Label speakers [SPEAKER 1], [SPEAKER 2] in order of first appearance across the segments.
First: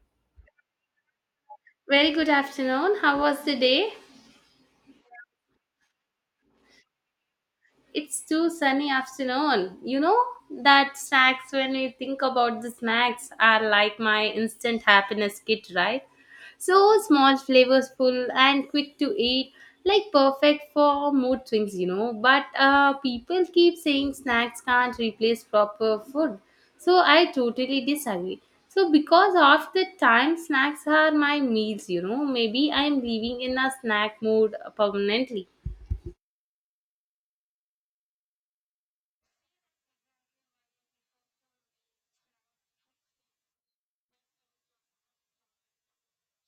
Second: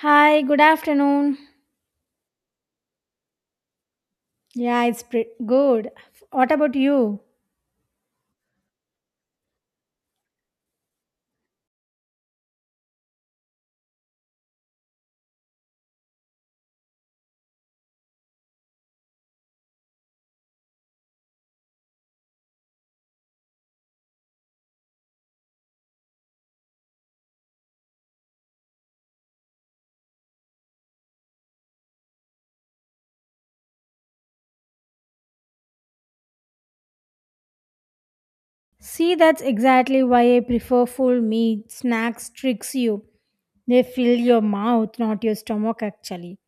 [SPEAKER 1] Hi, good afternoon.
[SPEAKER 2] Very good afternoon. How was the day?
[SPEAKER 1] Yeah, it's pretty good. What about you?
[SPEAKER 2] It's too sunny afternoon. You know that snacks when we think about the snacks are like my instant happiness kit, right? So small, flavorful, and quick to eat, like perfect for mood swings. But people keep saying snacks can't replace proper food. So I totally disagree. So because of the time, snacks are my meals. Maybe I'm living in a snack mood permanently.
[SPEAKER 1] See, that's exactly why I prefer full meat. Snacks tricks you. They fill your mouth, not your stomach, actually.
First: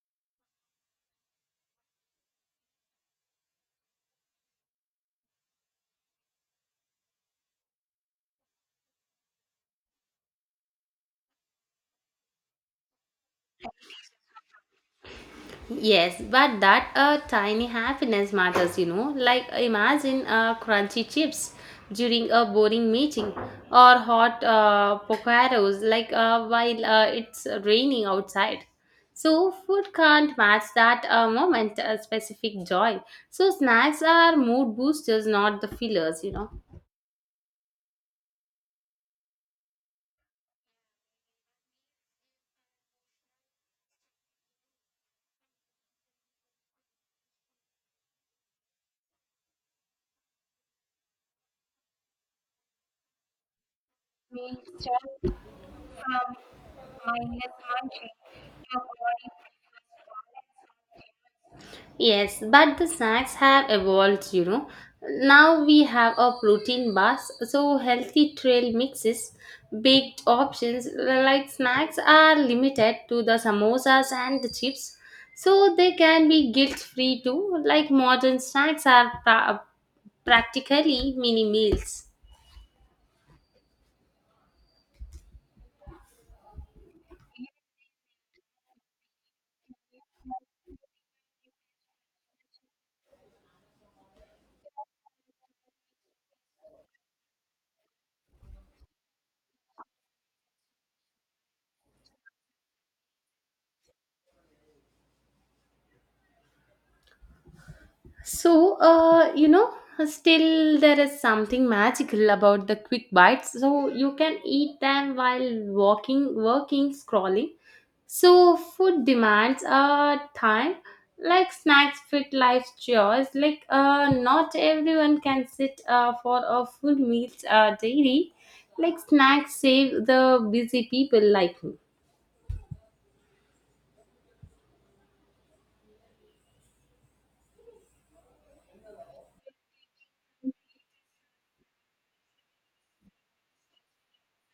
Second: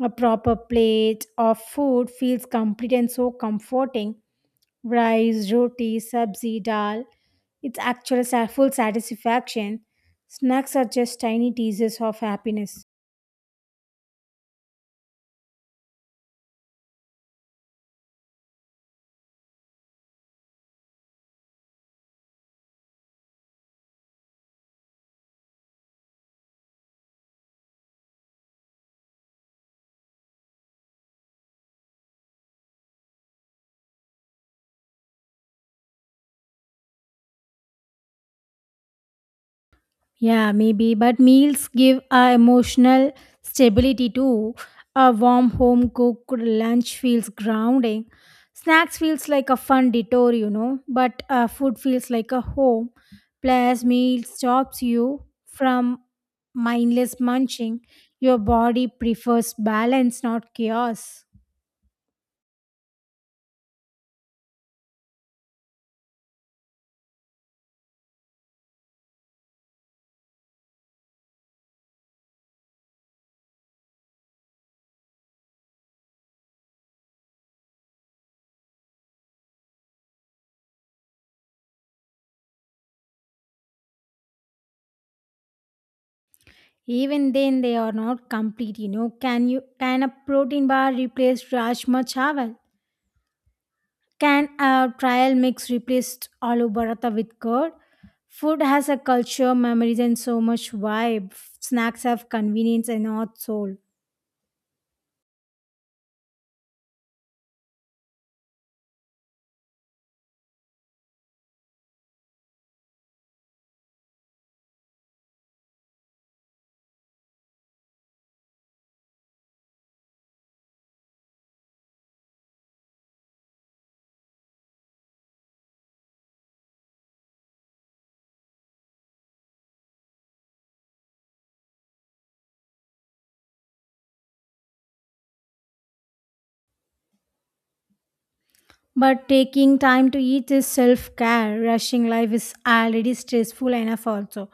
[SPEAKER 1] A proper plate of food feels complete and so comforting. Rice, roti, sabzi, dal. It's actual full satisfaction. Snacks are just tiny teasers of happiness.
[SPEAKER 2] Yes, but that tiny happiness matters. Like imagine crunchy chips during a boring meeting or hot pocaros like while it's raining outside. So food can't match that moment, a specific joy. So snacks are mood boosters, not the fillers.
[SPEAKER 1] Yeah, maybe, but meals give a emotional stability too. A warm home cooked lunch feels grounding. Snacks feels like a fun detour, you know, but food feels like a home. Plus, meal stops you from mindless munching. Your body prefers balance, not chaos.
[SPEAKER 2] Yes, but the snacks have evolved. Now we have a protein bars, so healthy trail mixes, baked options like snacks are limited to the samosas and the chips, so they can be guilt free too. Like modern snacks are practically mini meals.
[SPEAKER 1] Even then, they are not complete, you know. Can a protein bar replace rajma chawal? Can a trial mix replace aloo paratha with curd? Food has a culture, memories, and so much vibe. Snacks have convenience and not soul.
[SPEAKER 2] So, uh, you know, Still there is something magical about the quick bites. So you can eat them while walking, working, scrolling. So food demands time. Like snacks fit life's chores. Like not everyone can sit for a full meals daily. Like snacks save the busy people like me.
[SPEAKER 1] But taking time to eat is self care. Rushing life is already stressful enough, also.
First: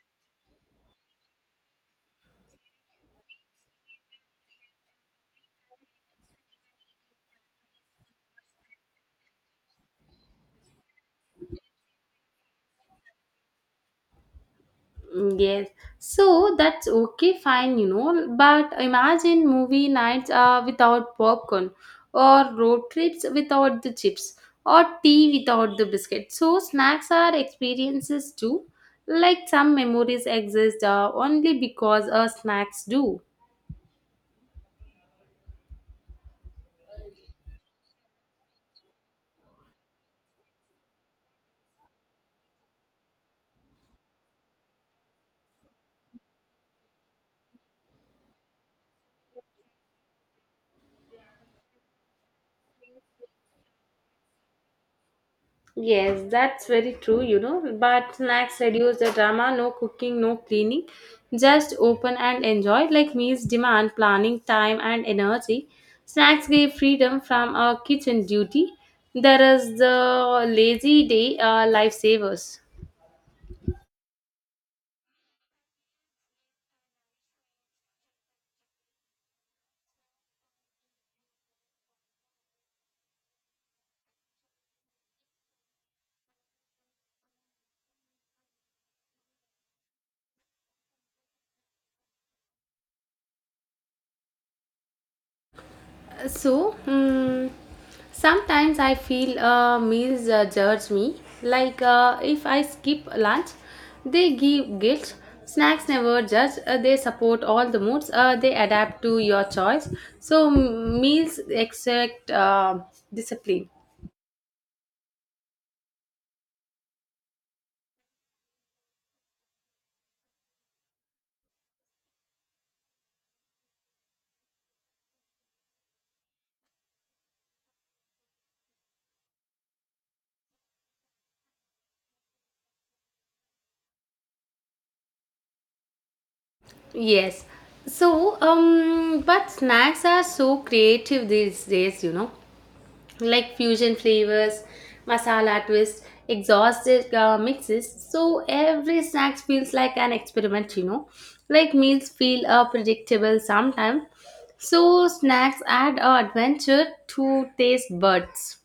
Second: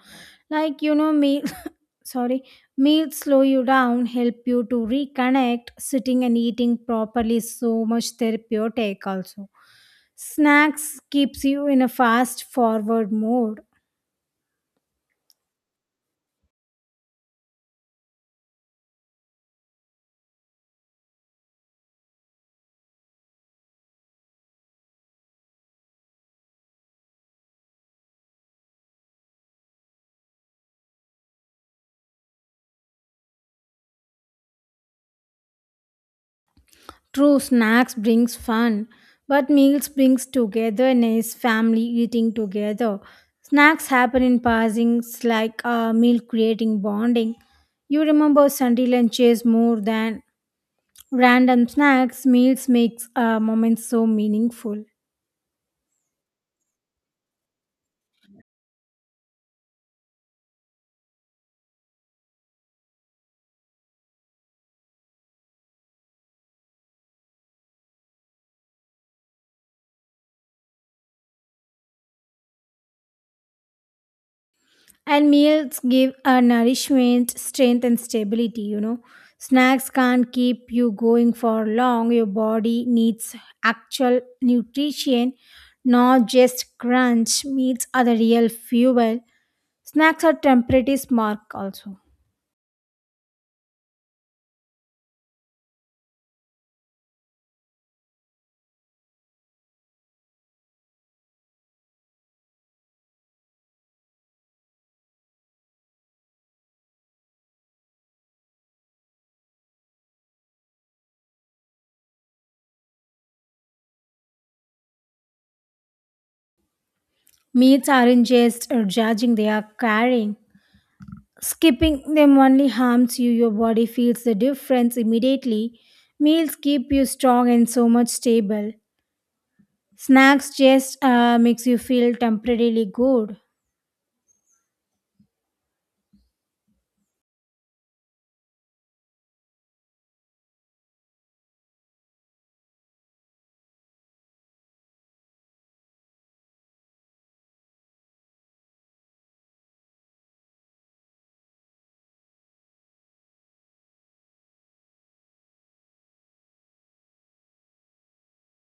[SPEAKER 1] Like, you know, me, sorry, meals slow you down, help you to reconnect. Sitting and eating properly is so much therapeutic, also. Snacks keeps you in a fast forward mode.
[SPEAKER 2] Yes, so that's okay, fine. But imagine movie nights without popcorn, or road trips without the chips, or tea without the biscuit. So, snacks are experiences too. Like some memories exist only because snacks do.
[SPEAKER 1] True, snacks brings fun, but meals brings togetherness, family eating together. Snacks happen in passings like a meal creating bonding. You remember Sunday lunches more than random snacks. Meals makes moments so meaningful.
[SPEAKER 2] Yes, that's very true. But snacks reduce the drama, no cooking, no cleaning. Just open and enjoy. Like meals demand planning, time, and energy. Snacks give freedom from our kitchen duty. There is the lazy day lifesavers.
[SPEAKER 1] And meals give a nourishment, strength, and stability, you know. Snacks can't keep you going for long. Your body needs actual nutrition, not just crunch. Meats are the real fuel. Snacks are temporary mark also.
[SPEAKER 2] So, mm, Sometimes I feel meals judge me. Like if I skip lunch, they give guilt. Snacks never judge. They support all the moods. They adapt to your choice. So meals exact discipline.
[SPEAKER 1] Meats aren't just judging, they are carrying. Skipping them only harms you. Your body feels the difference immediately. Meals keep you strong and so much stable. Snacks just makes you feel temporarily good.
[SPEAKER 2] Yes. But snacks are so creative these days. Like fusion flavors, masala twists, exhausted mixes. So every snack feels like an experiment. Like meals feel predictable sometimes. So snacks add adventure to taste buds.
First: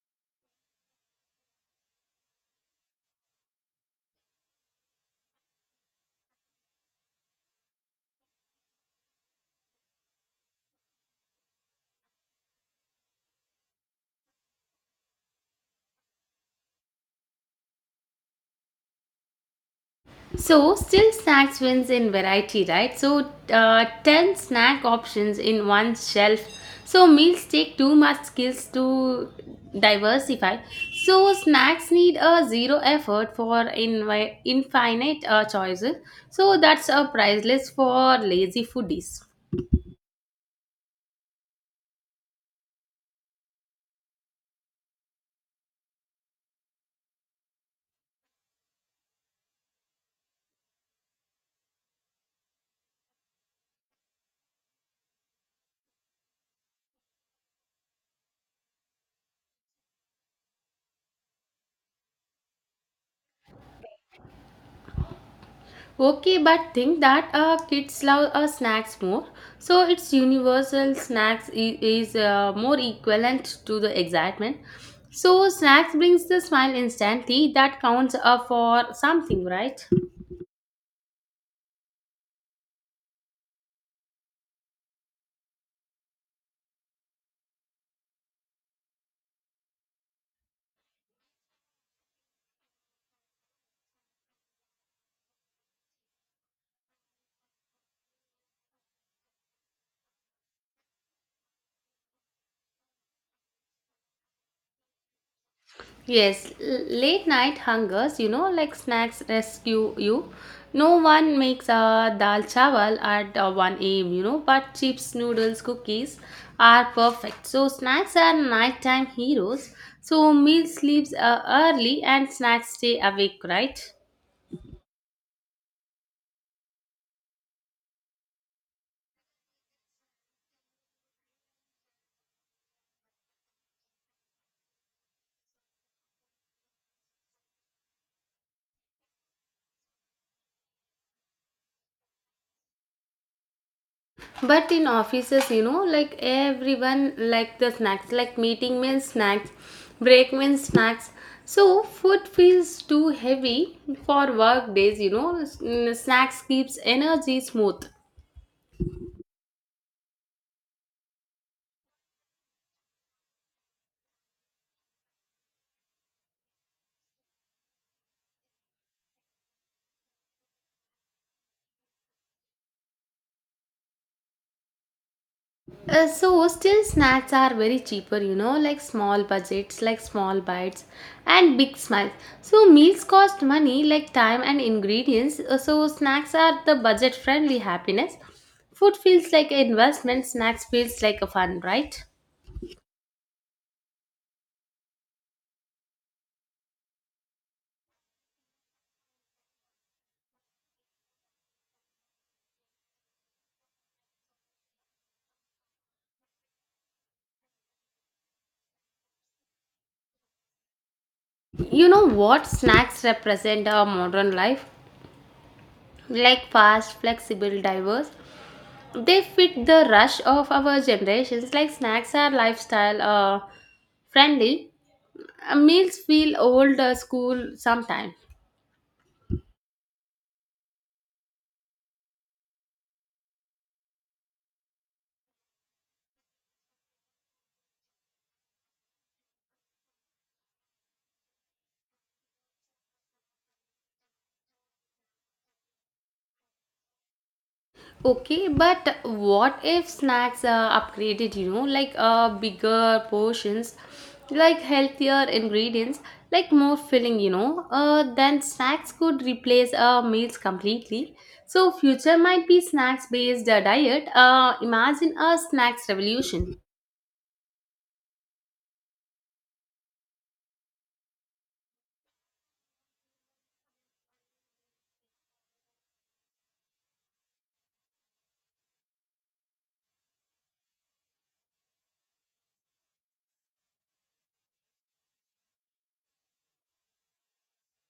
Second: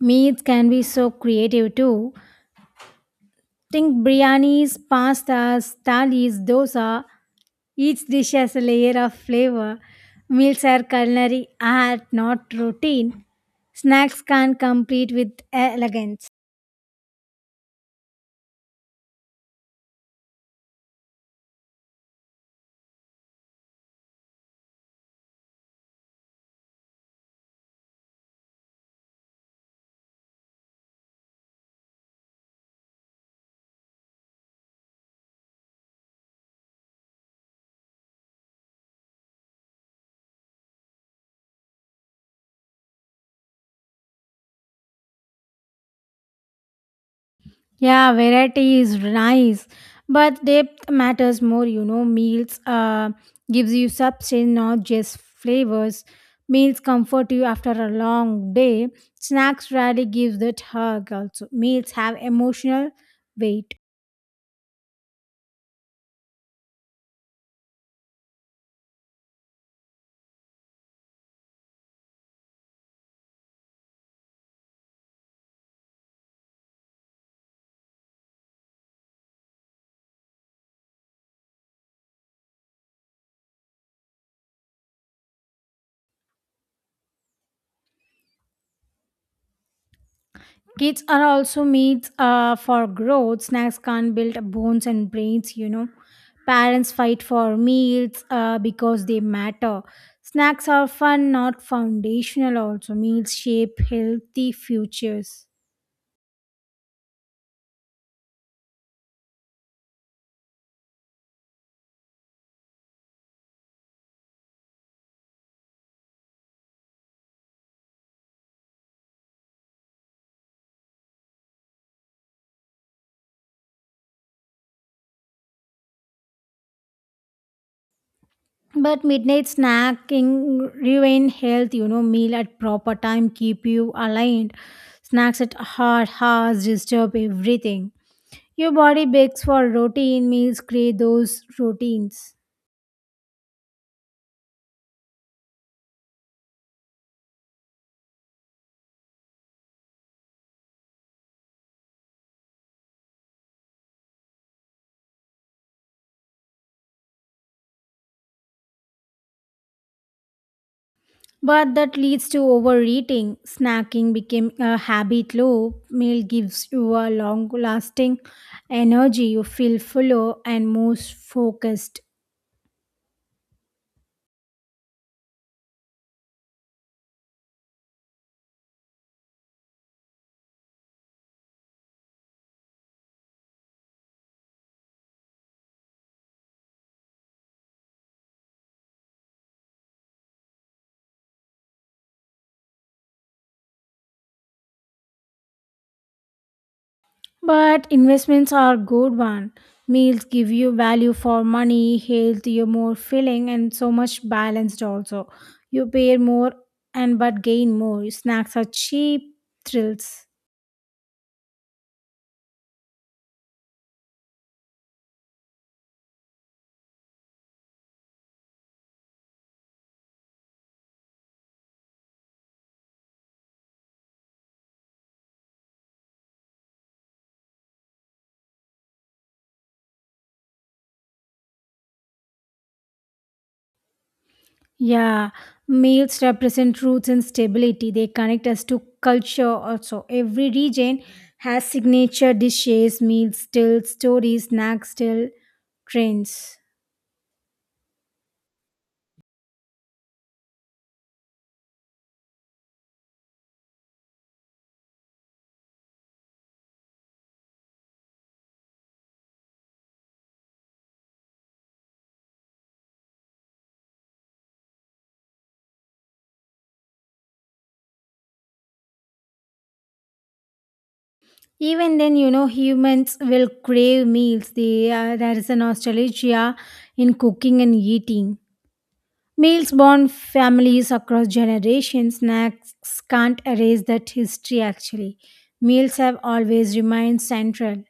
[SPEAKER 1] Meats can be so creative too. Think biryanis, pastas, thalis, dosa. Each dish has a layer of flavor. Meals are culinary art, not routine. Snacks can't compete with elegance.
[SPEAKER 2] So, still snacks wins in variety, right? So, 10 snack options in one shelf. So, meals take too much skills to diversify. So, snacks need a zero effort for infinite choices. So, that's a priceless for lazy foodies.
[SPEAKER 1] Yeah, variety is nice, but depth matters more. You know, meals gives you substance, not just flavors. Meals comfort you after a long day. Snacks rarely give that hug. Also, meals have emotional weight.
[SPEAKER 2] Okay, but think that kids love snacks more. So its universal snacks is more equivalent to the excitement. So snacks brings the smile instantly. That counts for something, right?
[SPEAKER 1] Kids are also meats for growth. Snacks can't build bones and brains, you know. Parents fight for meals because they matter. Snacks are fun, not foundational, also. Meals shape healthy futures.
[SPEAKER 2] Yes, late night hungers, like snacks rescue you. No one makes a dal chawal at 1 a.m., you know, but chips, noodles, cookies are perfect. So, snacks are nighttime heroes. So, meal sleeps early and snacks stay awake, right?
[SPEAKER 1] But midnight snacking ruin health, you know, meal at proper time keep you aligned. Snacks at hard hours disturb everything. Your body begs for routine meals, create those routines.
[SPEAKER 2] But in offices, you know, like everyone like the snacks, like meeting means snacks, break means snacks, so food feels too heavy for work days, you know. Snacks keeps energy smooth.
[SPEAKER 1] But that leads to overeating. Snacking became a habit loop. Meal gives you a long lasting energy. You feel fuller and more focused.
[SPEAKER 2] So still snacks are very cheaper, you know, like small budgets, like small bites and big smiles, so meals cost money, like time and ingredients. So snacks are the budget friendly happiness. Food feels like an investment, snacks feels like a fun, right?
[SPEAKER 1] But investments are good one. Meals give you value for money, health, you're more filling and so much balanced also. You pay more and but gain more. Snacks are cheap thrills.
[SPEAKER 2] You know what, snacks represent our modern life, like fast, flexible, diverse. They fit the rush of our generations. Like snacks are lifestyle friendly. Meals feel old school sometimes.
[SPEAKER 1] Yeah, meals represent roots and stability. They connect us to culture also. Every region has signature dishes, meals, till stories, snacks, till trends.
[SPEAKER 2] Okay, but what if snacks are upgraded, you know, like bigger portions, like healthier ingredients, like more filling, you know, then snacks could replace meals completely. So future might be snacks based diet. Imagine a snacks revolution.
[SPEAKER 1] Even then, you know, humans will crave meals. There is a nostalgia in cooking and eating. Meals bond families across generations. Snacks can't erase that history actually. Meals have always remained central.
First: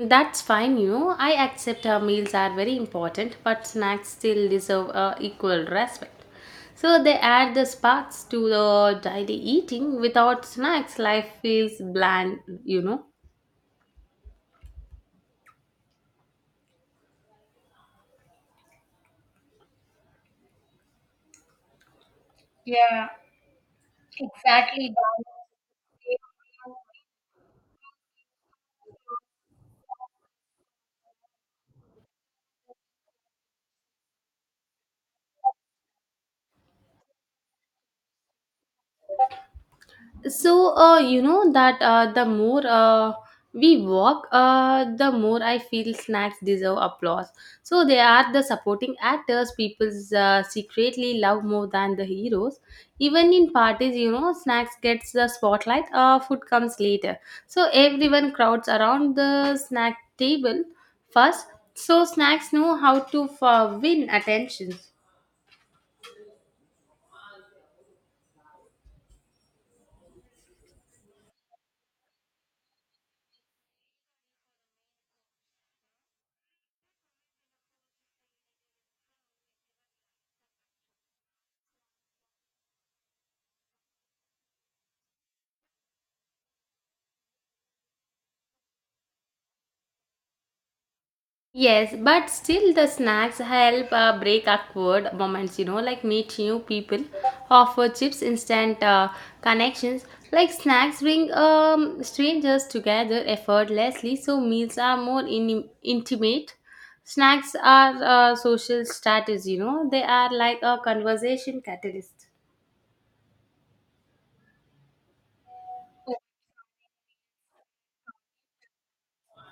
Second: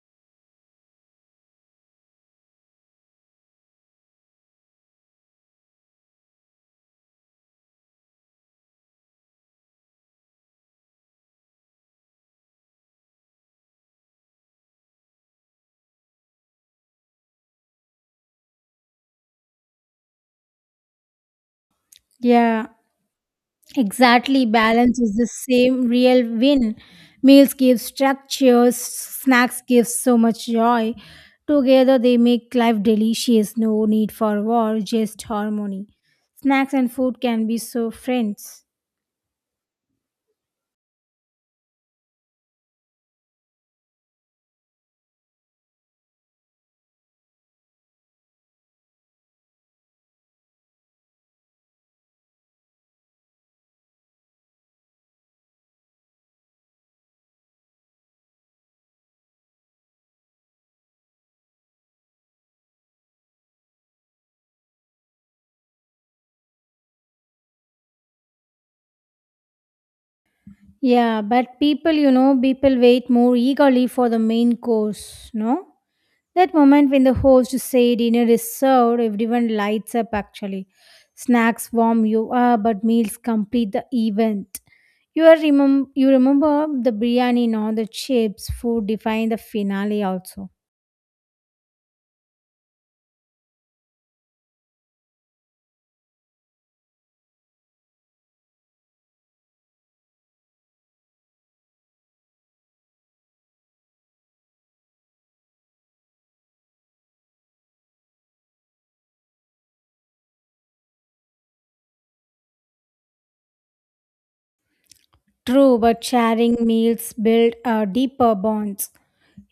[SPEAKER 2] That's fine, you know. I accept our meals are very important, but snacks still deserve equal respect. So they add the sparks to the daily eating. Without snacks, life feels bland, you know.
[SPEAKER 1] Yeah. Exactly, balance is the same real win. Meals give structures, snacks give so much joy. Together they make life delicious, no need for war, just harmony. Snacks and food can be so friends.
[SPEAKER 2] So you know that The more we walk, the more I feel snacks deserve applause. So they are the supporting actors people secretly love more than the heroes. Even in parties, you know, snacks gets the spotlight, food comes later. So everyone crowds around the snack table first. So snacks know how to win attention.
[SPEAKER 1] Yeah, but people, you know, people wait more eagerly for the main course, no? That moment when the host say dinner is served, everyone lights up actually. Snacks warm you up, but meals complete the event. You remember the biryani, no, the chips, food define the finale also.
[SPEAKER 2] Yes, but still the snacks help break awkward moments, you know, like meet new people, offer chips, instant connections. Like snacks bring strangers together effortlessly, so meals are more intimate. Snacks are social strategies, you know, they are like a conversation catalyst.
[SPEAKER 1] True, but sharing meals build deeper bonds.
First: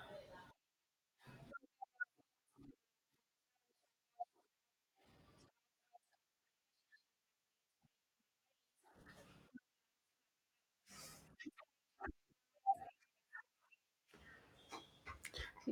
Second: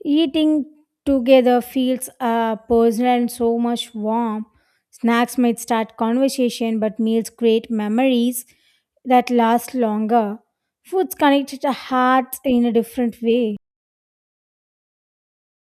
[SPEAKER 1] Eating together feels personal and so much warm. Snacks might start conversation, but meals create memories that last longer. Foods connect the hearts in a different way.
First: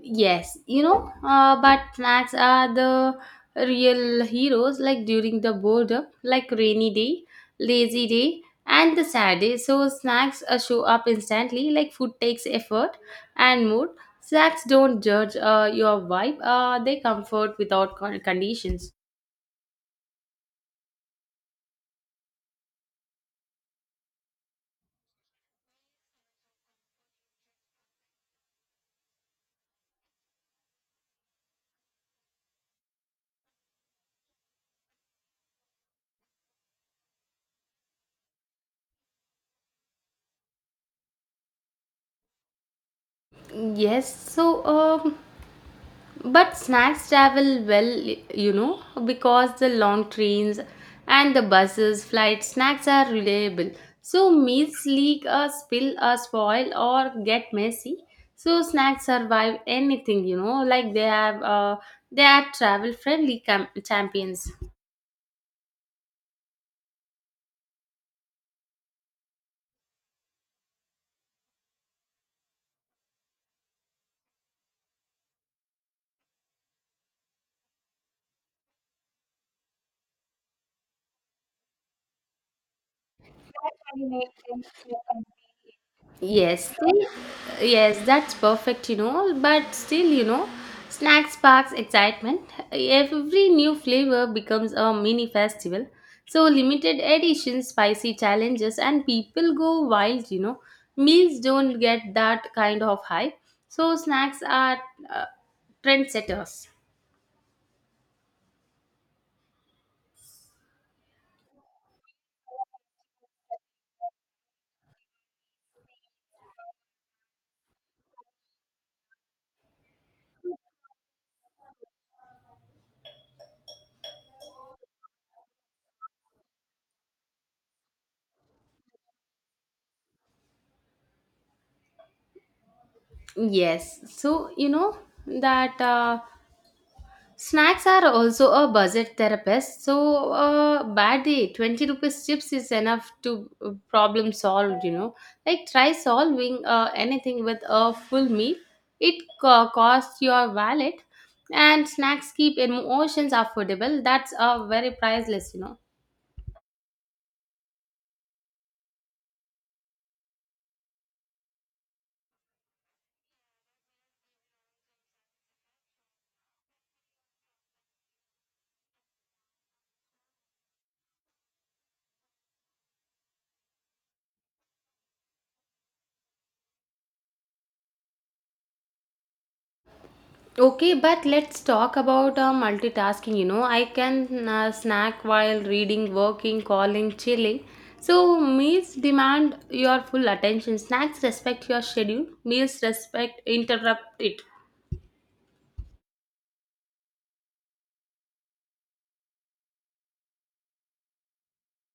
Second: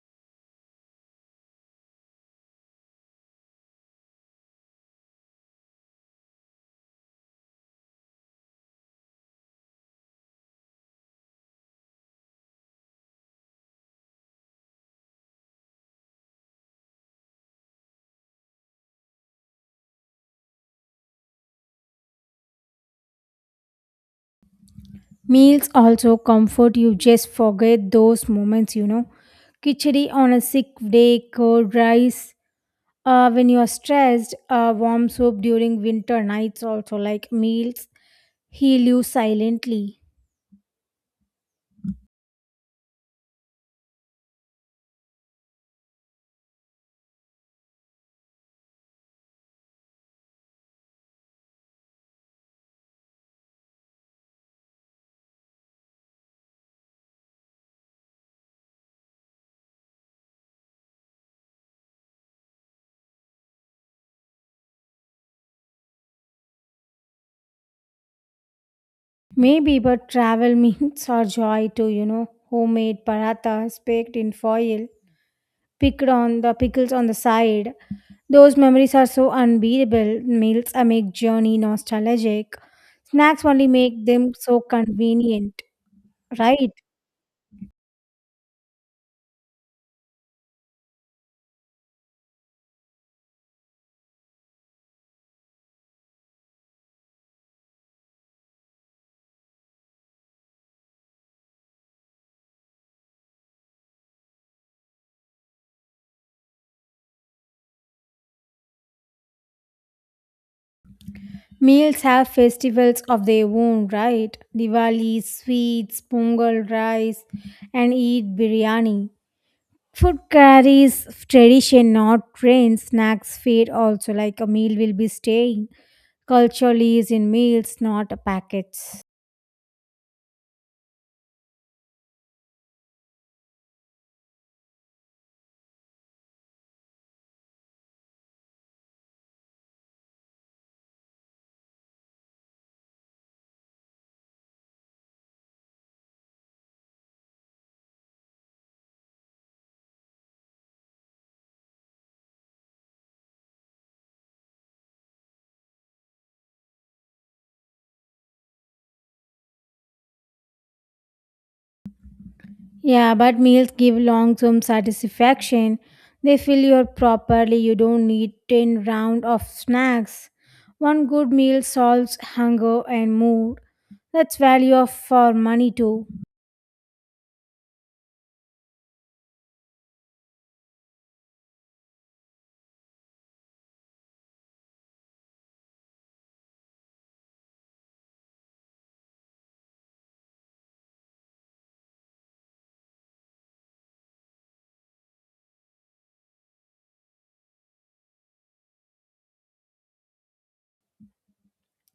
[SPEAKER 2] But snacks are the real heroes, like during the boredom, like rainy day, lazy day, and the sad day. So, snacks show up instantly, like food takes effort and mood. Snacks don't judge your vibe, they comfort without conditions.
[SPEAKER 1] Meals also comfort you, just forget those moments, you know. Khichdi on a sick day, cold rice. When you are stressed, warm soup during winter nights also like meals heal you silently.
[SPEAKER 2] Yes, so um, But snacks travel well, you know, because the long trains and the buses, flights, snacks are reliable. So meals leak or spill or spoil or get messy. So snacks survive anything, you know, like they are travel friendly champions.
[SPEAKER 1] Maybe, but travel means our joy too, you know. Homemade parathas baked in foil, picked on the pickles on the side. Those memories are so unbeatable. Meals I make journey nostalgic. Snacks only make them so convenient,
[SPEAKER 2] Yes,
[SPEAKER 1] right?
[SPEAKER 2] still, yes, that's perfect, you know. But still, you know, snack sparks excitement. Every new flavor becomes a mini festival. So limited edition, spicy challenges, and people go wild, you know. Meals don't get that kind of hype. So snacks are uh, trendsetters.
[SPEAKER 1] Meals have festivals of their own, right? Diwali, sweets, pongal, rice, and eat biryani. Food carries tradition, not trends. Snacks fade also like a meal will be staying. Culturally is in meals, not packets.
[SPEAKER 2] Yes, so you know that. Snacks are also a budget therapist. So, bad day, 20 rupees chips is enough to problem solved, you know. Like, try solving anything with a full meal. It costs your wallet, and snacks keep emotions affordable. That's very priceless, you know.
[SPEAKER 1] Yeah, but meals give long term satisfaction. They fill you properly. You don't need 10 round of snacks. One good meal solves hunger and mood. That's value of for money too.
[SPEAKER 2] Okay, but let's talk about multitasking. You know, I can snack while reading, working, calling, chilling. So, meals demand your full attention. Snacks respect your schedule, meals respect interrupt it.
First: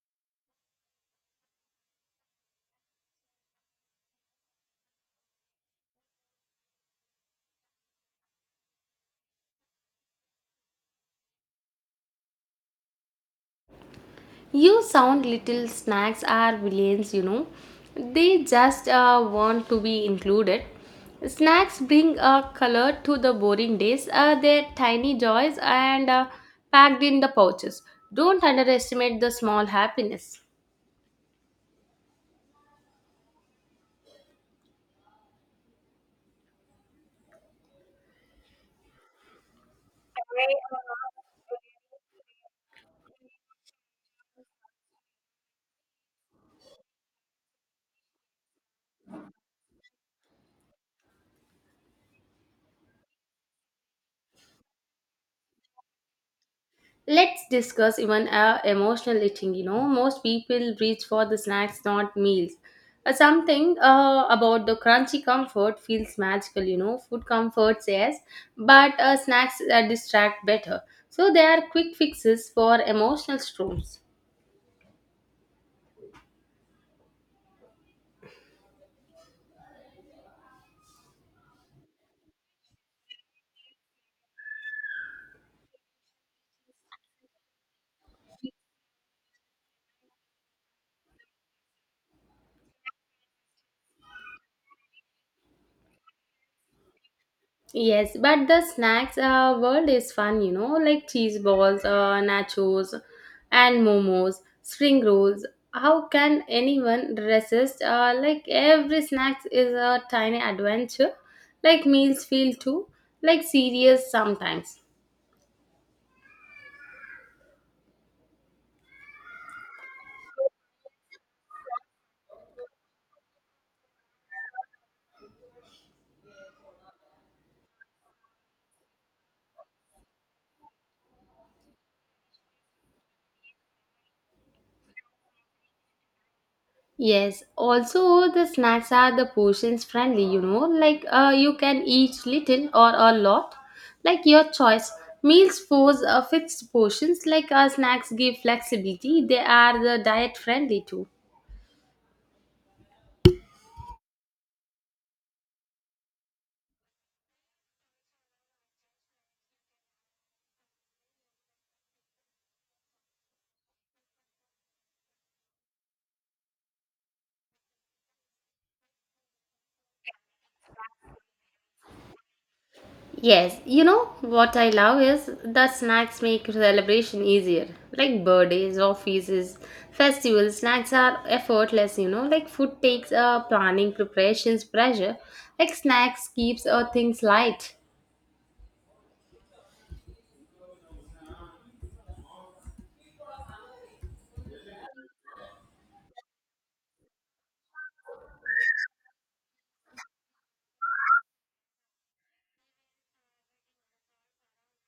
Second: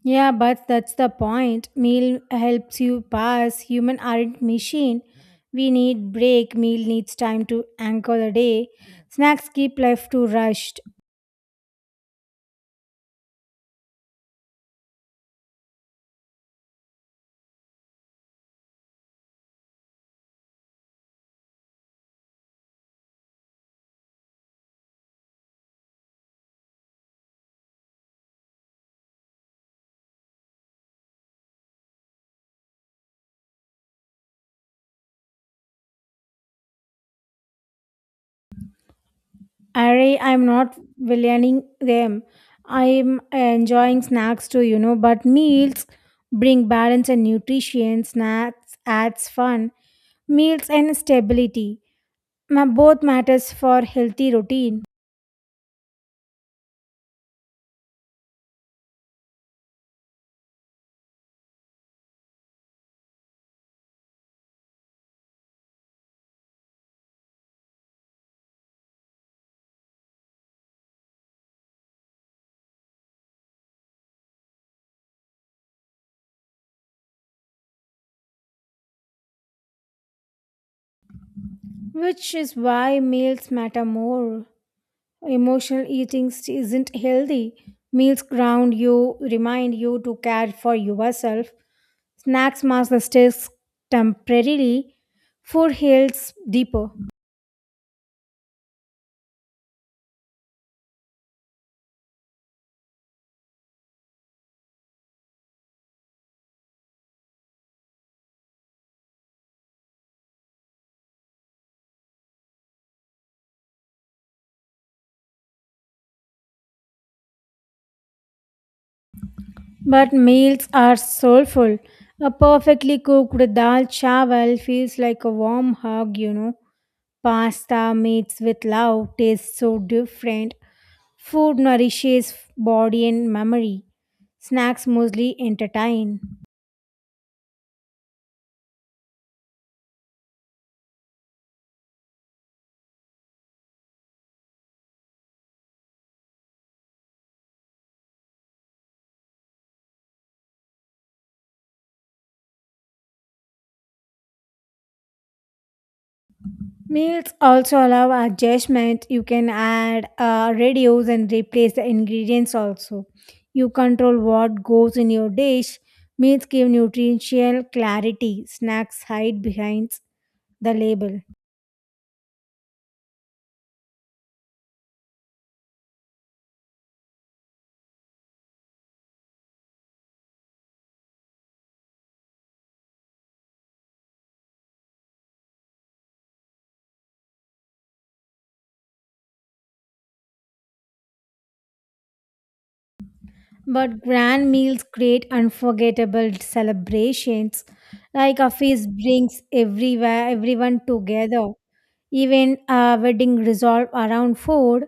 [SPEAKER 1] Yeah, but that's the point. Meal helps you pass. Human aren't machine. We need break. Meal needs time to anchor the day. Snacks keep life too rushed.
[SPEAKER 2] You sound little snacks are villains, you know. They just want to be included. Snacks bring a color to the boring days. They're tiny joys and packed in the pouches. Don't underestimate the small happiness.
[SPEAKER 1] Array, I'm not villianing them. I'm enjoying snacks too, you know, but meals bring balance and nutrition. Snacks adds fun, meals and stability. Both matters for healthy routine,
[SPEAKER 2] Let's discuss even emotional eating. You know, most people reach for the snacks, not meals. Something about the crunchy comfort feels magical. You know, food comforts yes, but snacks distract better. So they are quick fixes for emotional storms.
[SPEAKER 1] which is why meals matter more. Isn't healthy. Meals ground you, remind you to care for yourself. Snacks mask the stress temporarily. Food heals deeper.
[SPEAKER 2] Yes, but the snacks world is fun, you know, like cheese balls, nachos, and momos, spring rolls. How can anyone resist? Like every snack is a tiny adventure. Like meals feel too, like serious sometimes.
[SPEAKER 1] But meals are soulful. A perfectly cooked dal chawal feels like a warm hug, you know. Pasta meats with love tastes so different. Food nourishes body and memory. Snacks mostly entertain.
[SPEAKER 2] Yes, also the snacks are the portions friendly, you know, like you can eat little or a lot, like your choice. Meals force fixed portions, like our snacks give flexibility, they are the diet friendly too.
[SPEAKER 1] Meals also allow adjustment. You can add radios and replace the ingredients also. You control what goes in your dish. Meals give nutritional clarity. Snacks hide behind the label.
[SPEAKER 2] Yes, you know what I love is the snacks make celebration easier. Like birthdays, offices, festivals, snacks are effortless, you know. Like food takes planning, preparations, pressure. Like snacks keeps things light.
[SPEAKER 1] But grand meals create unforgettable celebrations. Like a feast brings everywhere everyone together. Even a wedding resolve around food.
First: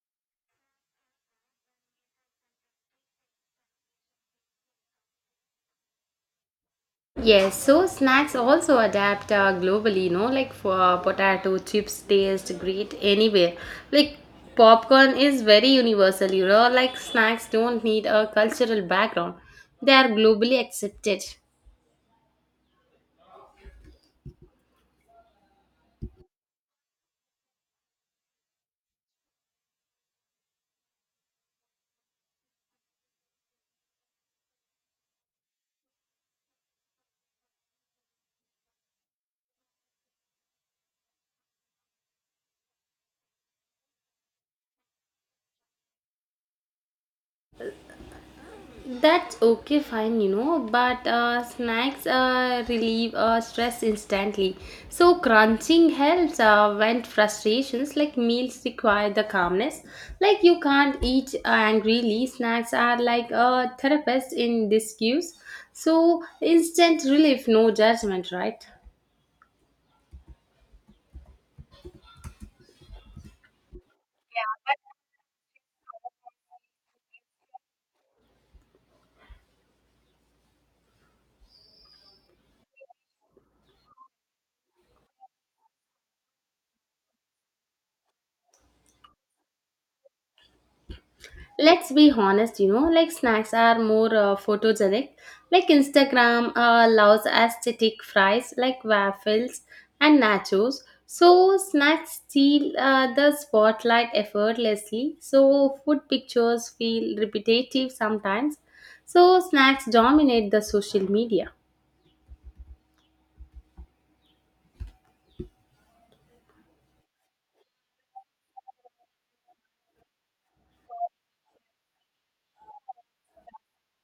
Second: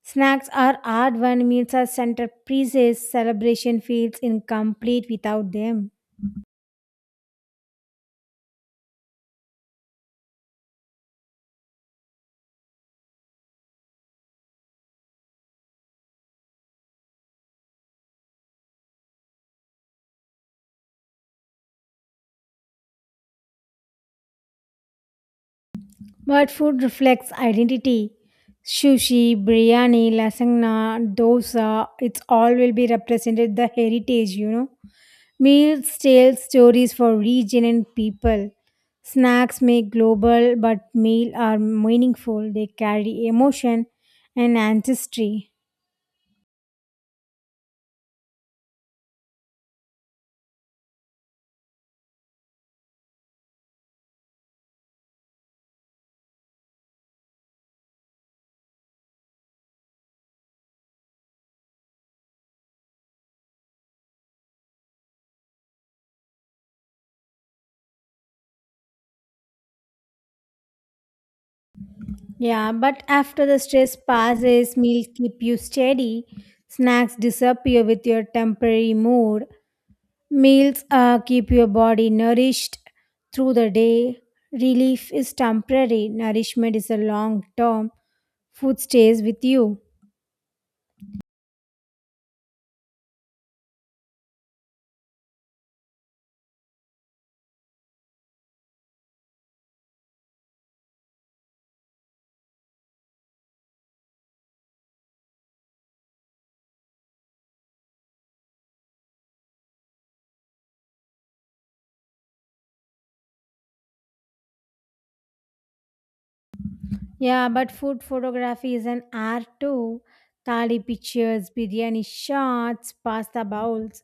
[SPEAKER 1] Snacks are hard when meals are centerpieces. Celebration feels incomplete without them.
[SPEAKER 2] Yes, so snacks also adapt globally, you know, like for potato chips taste great anywhere. Like popcorn is very universal, you know, like snacks don't need a cultural background. They are globally accepted.
[SPEAKER 1] But food reflects identity. Sushi, biryani, lasagna, dosa, it's all will be represented the heritage, you know. Meals tell stories for region and people. Snacks may global, but meal are meaningful. They carry emotion and ancestry.
[SPEAKER 2] That's okay, fine, you know, but snacks relieve stress instantly. So, crunching helps vent frustrations, like meals require the calmness. Like, you can't eat angrily. Snacks are like a therapist in disguise. So, instant relief, no judgment, right?
[SPEAKER 1] Yeah, but after the stress passes, meal keep you steady. Snacks disappear with your temporary mood. Meals keep your body nourished through the day. Relief is temporary. Nourishment is a long term. Food stays with you.
[SPEAKER 2] Let's be honest, you know, like snacks are more photogenic, like Instagram allows aesthetic fries, like waffles and nachos. So snacks steal the spotlight effortlessly. So food pictures feel repetitive sometimes. So snacks dominate the social media.
[SPEAKER 1] Yeah, but food photography is an art too. Thali pictures, biryani shots, pasta bowls.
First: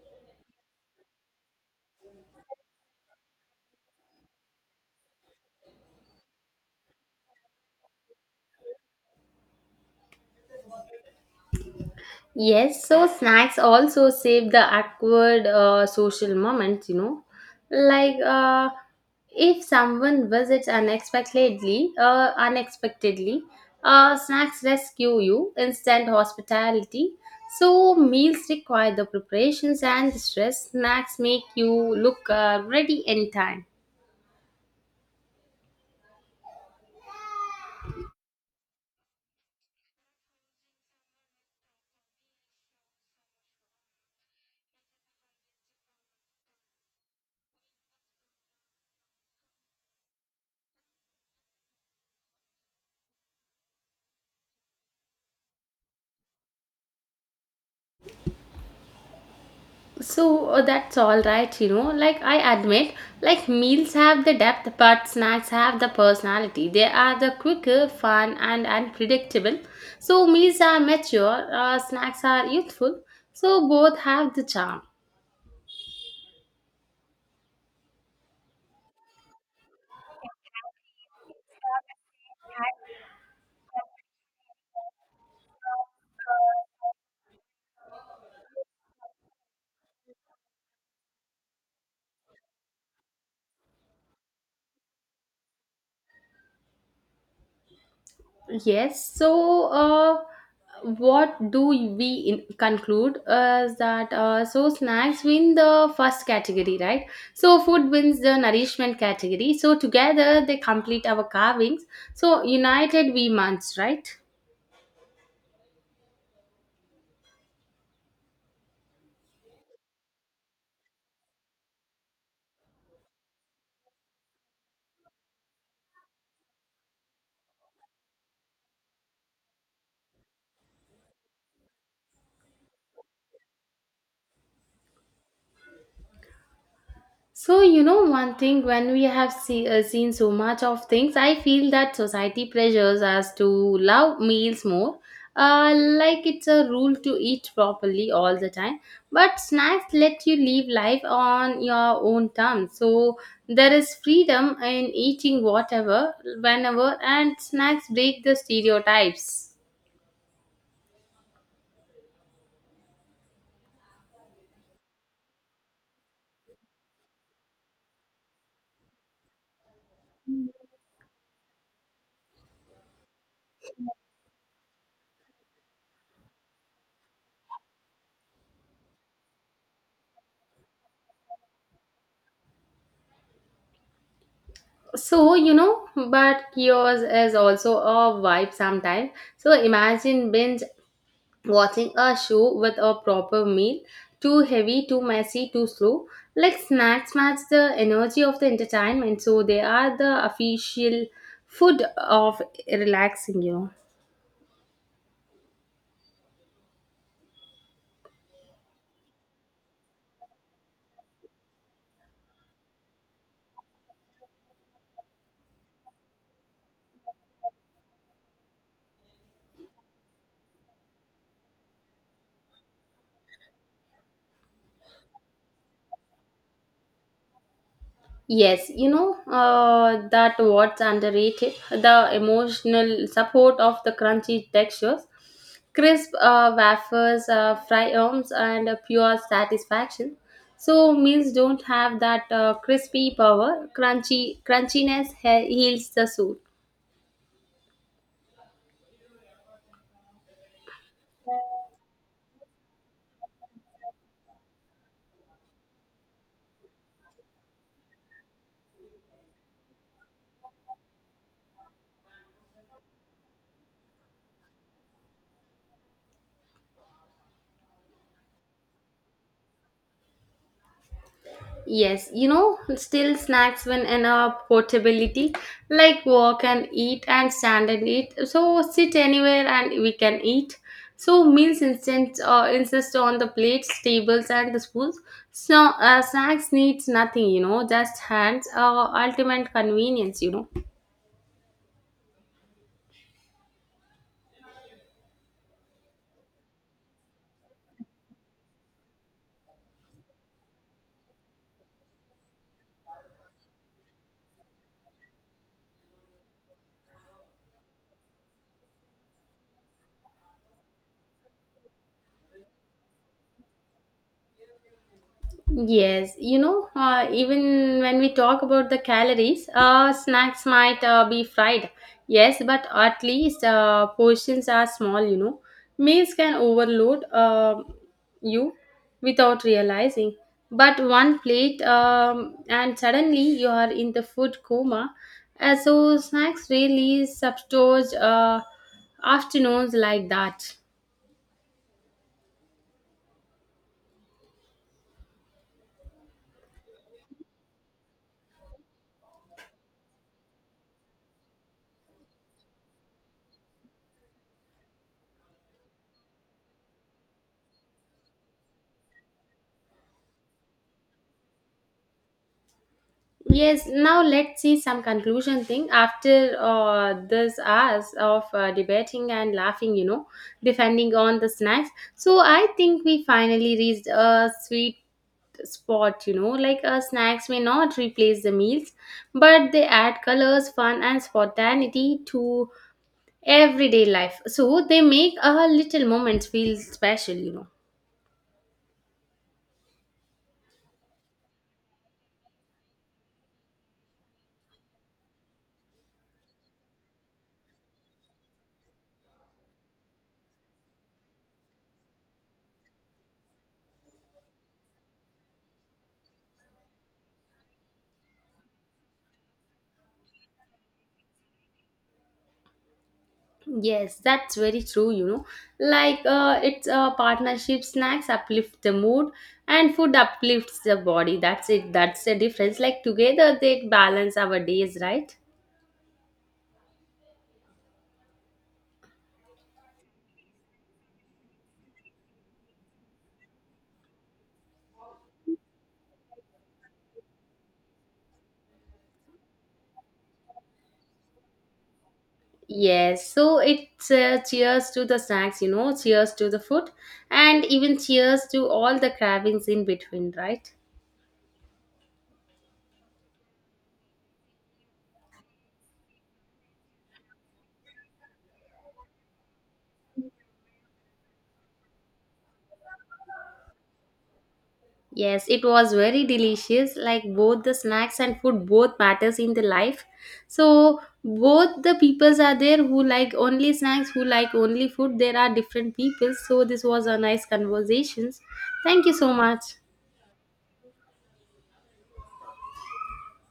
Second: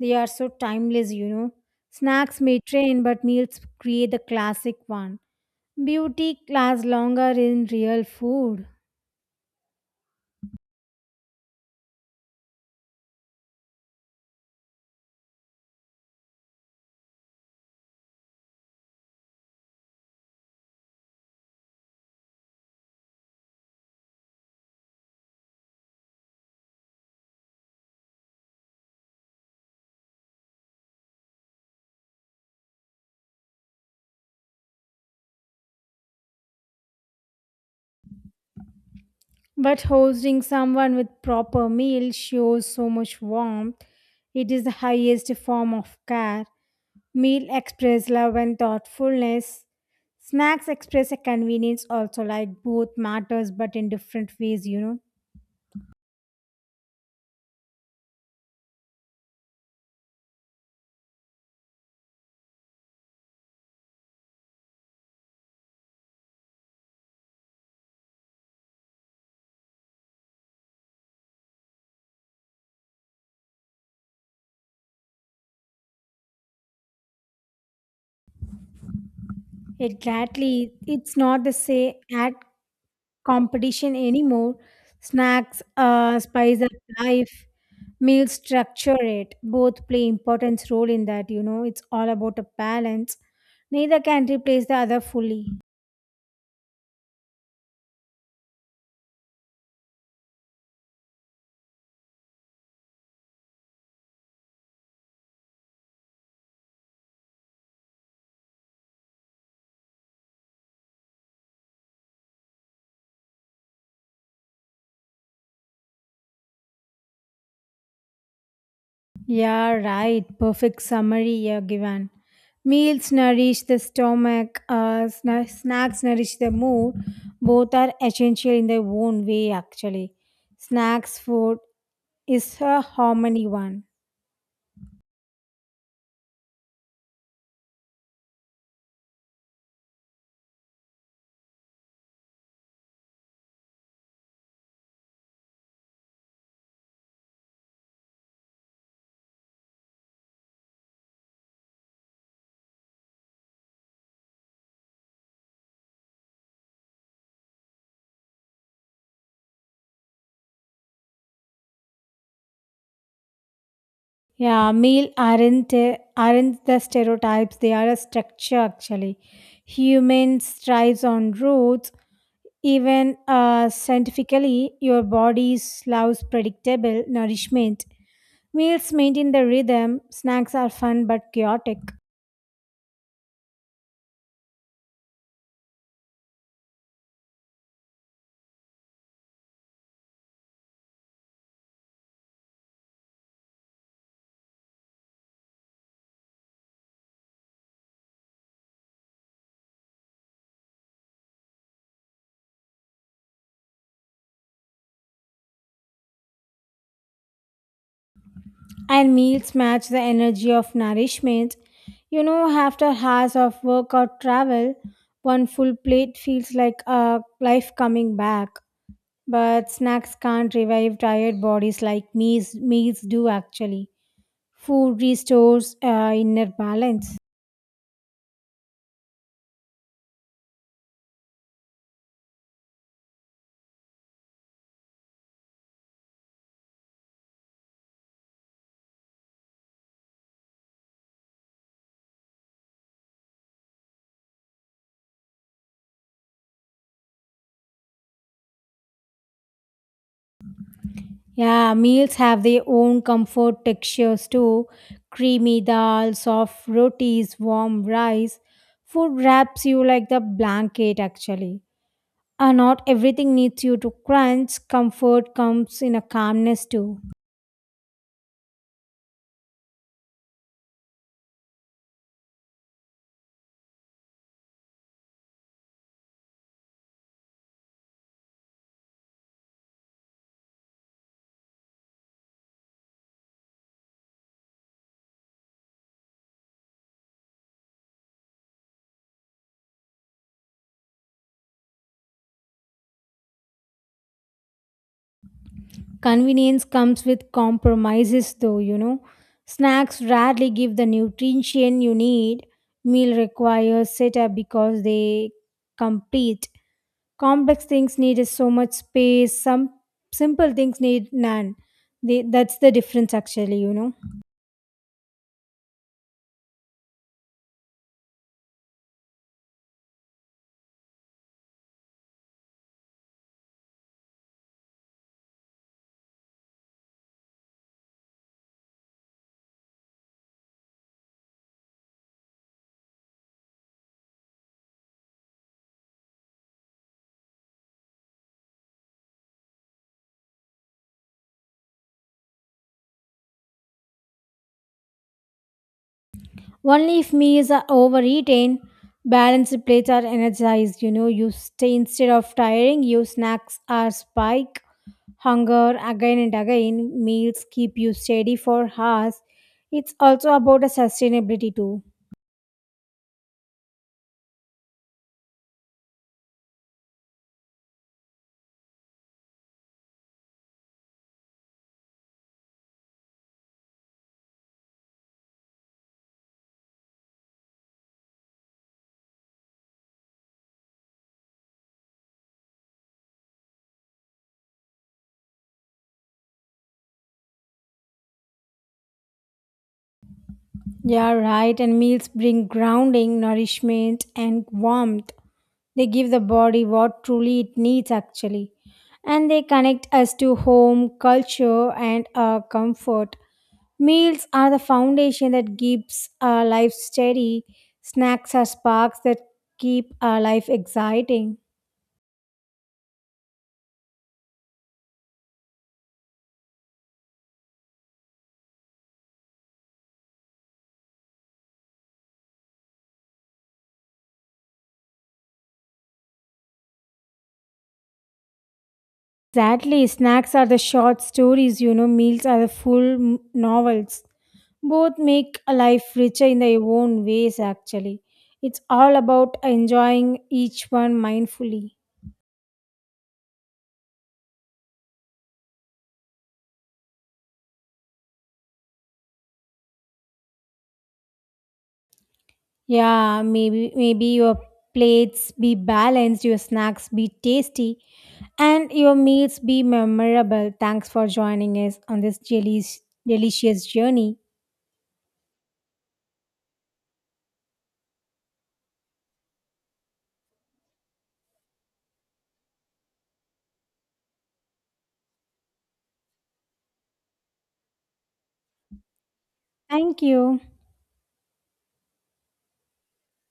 [SPEAKER 1] They are so timeless, you know. Snacks may train, but meals create the classic one. Beauty lasts longer in real food.
[SPEAKER 2] Yes, so snacks also save the awkward social moments, you know. Like if someone visits unexpectedly, snacks rescue you, instant hospitality. So meals require the preparations and the stress. Snacks make you look ready anytime.
[SPEAKER 1] But hosting someone with proper meal shows so much warmth. It is the highest form of care. Meal express love and thoughtfulness. Snacks express a convenience also like both matters but in different ways, you know.
[SPEAKER 2] That's all right, you know. Like I admit, like meals have the depth, but snacks have the personality. They are the quicker, fun, and unpredictable. So meals are mature, snacks are youthful. So both have the charm.
[SPEAKER 1] Exactly. It's not the same at competition anymore. Snacks spice up life. Meals structure it. Both play important role in that, you know. It's all about a balance. Neither can replace the other fully.
[SPEAKER 2] Yes. What do we in conclude is that so snacks win the first category, right? So food wins the nourishment category. So together they complete our carvings. So united we munch, right?
[SPEAKER 1] Yeah, right. Perfect summary you given. Meals nourish the stomach, snacks nourish the mood. Both are essential in their own way, actually. Snacks food is a harmony one.
[SPEAKER 2] So, you know, one thing when we have seen so much of things, I feel that society pressures us to love meals more. Like it's a rule to eat properly all the time. But snacks let you live life on your own terms. So, there is freedom in eating whatever, whenever, and snacks break the stereotypes.
[SPEAKER 1] Yeah, meal aren't the stereotypes. They are a structure actually. Humans thrives on roots. Even scientifically, your body loves predictable nourishment. Meals maintain the rhythm, snacks are fun but chaotic,
[SPEAKER 2] So, you know, but chaos is also a vibe sometimes. So imagine binge watching a show with a proper meal, too heavy, too messy, too slow. Like snacks match the energy of the entertainment. So they are the official food of relaxing, you know.
[SPEAKER 1] and meals match the energy of nourishment. You know, after hours of work or travel, one full plate feels like life coming back. But snacks can't revive tired bodies like meals, do actually. Food restores inner balance.
[SPEAKER 2] That what's underrated, the emotional support of the crunchy textures, crisp wafers, fry arms, and a pure satisfaction. So meals don't have that crispy power. Crunchy crunchiness heals the soul.
[SPEAKER 1] Yeah, meals have their own comfort textures too. Creamy dal, soft rotis, warm rice. Food wraps you like the blanket actually. And not everything needs you to crunch. Comfort comes in a calmness too.
[SPEAKER 2] Yes, you know, still snacks when in a portability, like walk and eat and stand and eat. So sit anywhere and we can eat. So meals instant insist on the plates, tables, and the spoons. So snacks needs nothing, you know, just hands. Ultimate convenience, you know.
[SPEAKER 1] Convenience comes with compromises though, you know. Snacks rarely give the nutrition you need. Meal requires setup because they complete. Complex things need is so much space, some simple things need none. That's the difference actually, you know.
[SPEAKER 2] Yes, you know, even when we talk about the calories, snacks might be fried. Yes, but at least portions are small, you know. Meals can overload you without realizing. But one plate, and suddenly you are in the food coma. So, snacks really substitute afternoons like that.
[SPEAKER 1] Only if meals are overeaten, balanced plates are energized, you know. You stay instead of tiring you. Snacks are spike hunger again and again. Meals keep you steady for hours. It's also about a sustainability too.
[SPEAKER 2] Yes, now let's see some conclusion thing. After this hours of debating and laughing, you know, defending on the snacks. So I think we finally reached a sweet spot, you know, like snacks may not replace the meals, but they add colors, fun, and spontaneity to everyday life. So they make our little moments feel special, you know.
[SPEAKER 1] Yeah, right, and meals bring grounding nourishment and warmth. They give the body what truly it needs, actually. And they connect us to home, culture, and our comfort. Meals are the foundation that keeps our life steady. Snacks are sparks that keep our life exciting.
[SPEAKER 2] Yes, that's very true, you know. Like it's a partnership, snacks uplift the mood and food uplifts the body. That's it. That's the difference. Like together they balance our days, right?
[SPEAKER 1] Exactly. Snacks are the short stories, you know, meals are the full novels. Both make a life richer in their own ways, actually. It's all about enjoying each one mindfully.
[SPEAKER 2] Yes, so it's cheers to the snacks, you know, cheers to the food and even cheers to all the cravings in between, right?
[SPEAKER 1] Yeah, maybe your plates be balanced, your snacks be tasty, and your meals be memorable. Thanks for joining us on this delicious journey.
[SPEAKER 2] Yes, it was very delicious. Like both the snacks and food both matters in the life. So both the peoples are there who like only snacks, who like only food. There are different people. So this was a nice conversations. Thank you so much.
[SPEAKER 1] Thank you.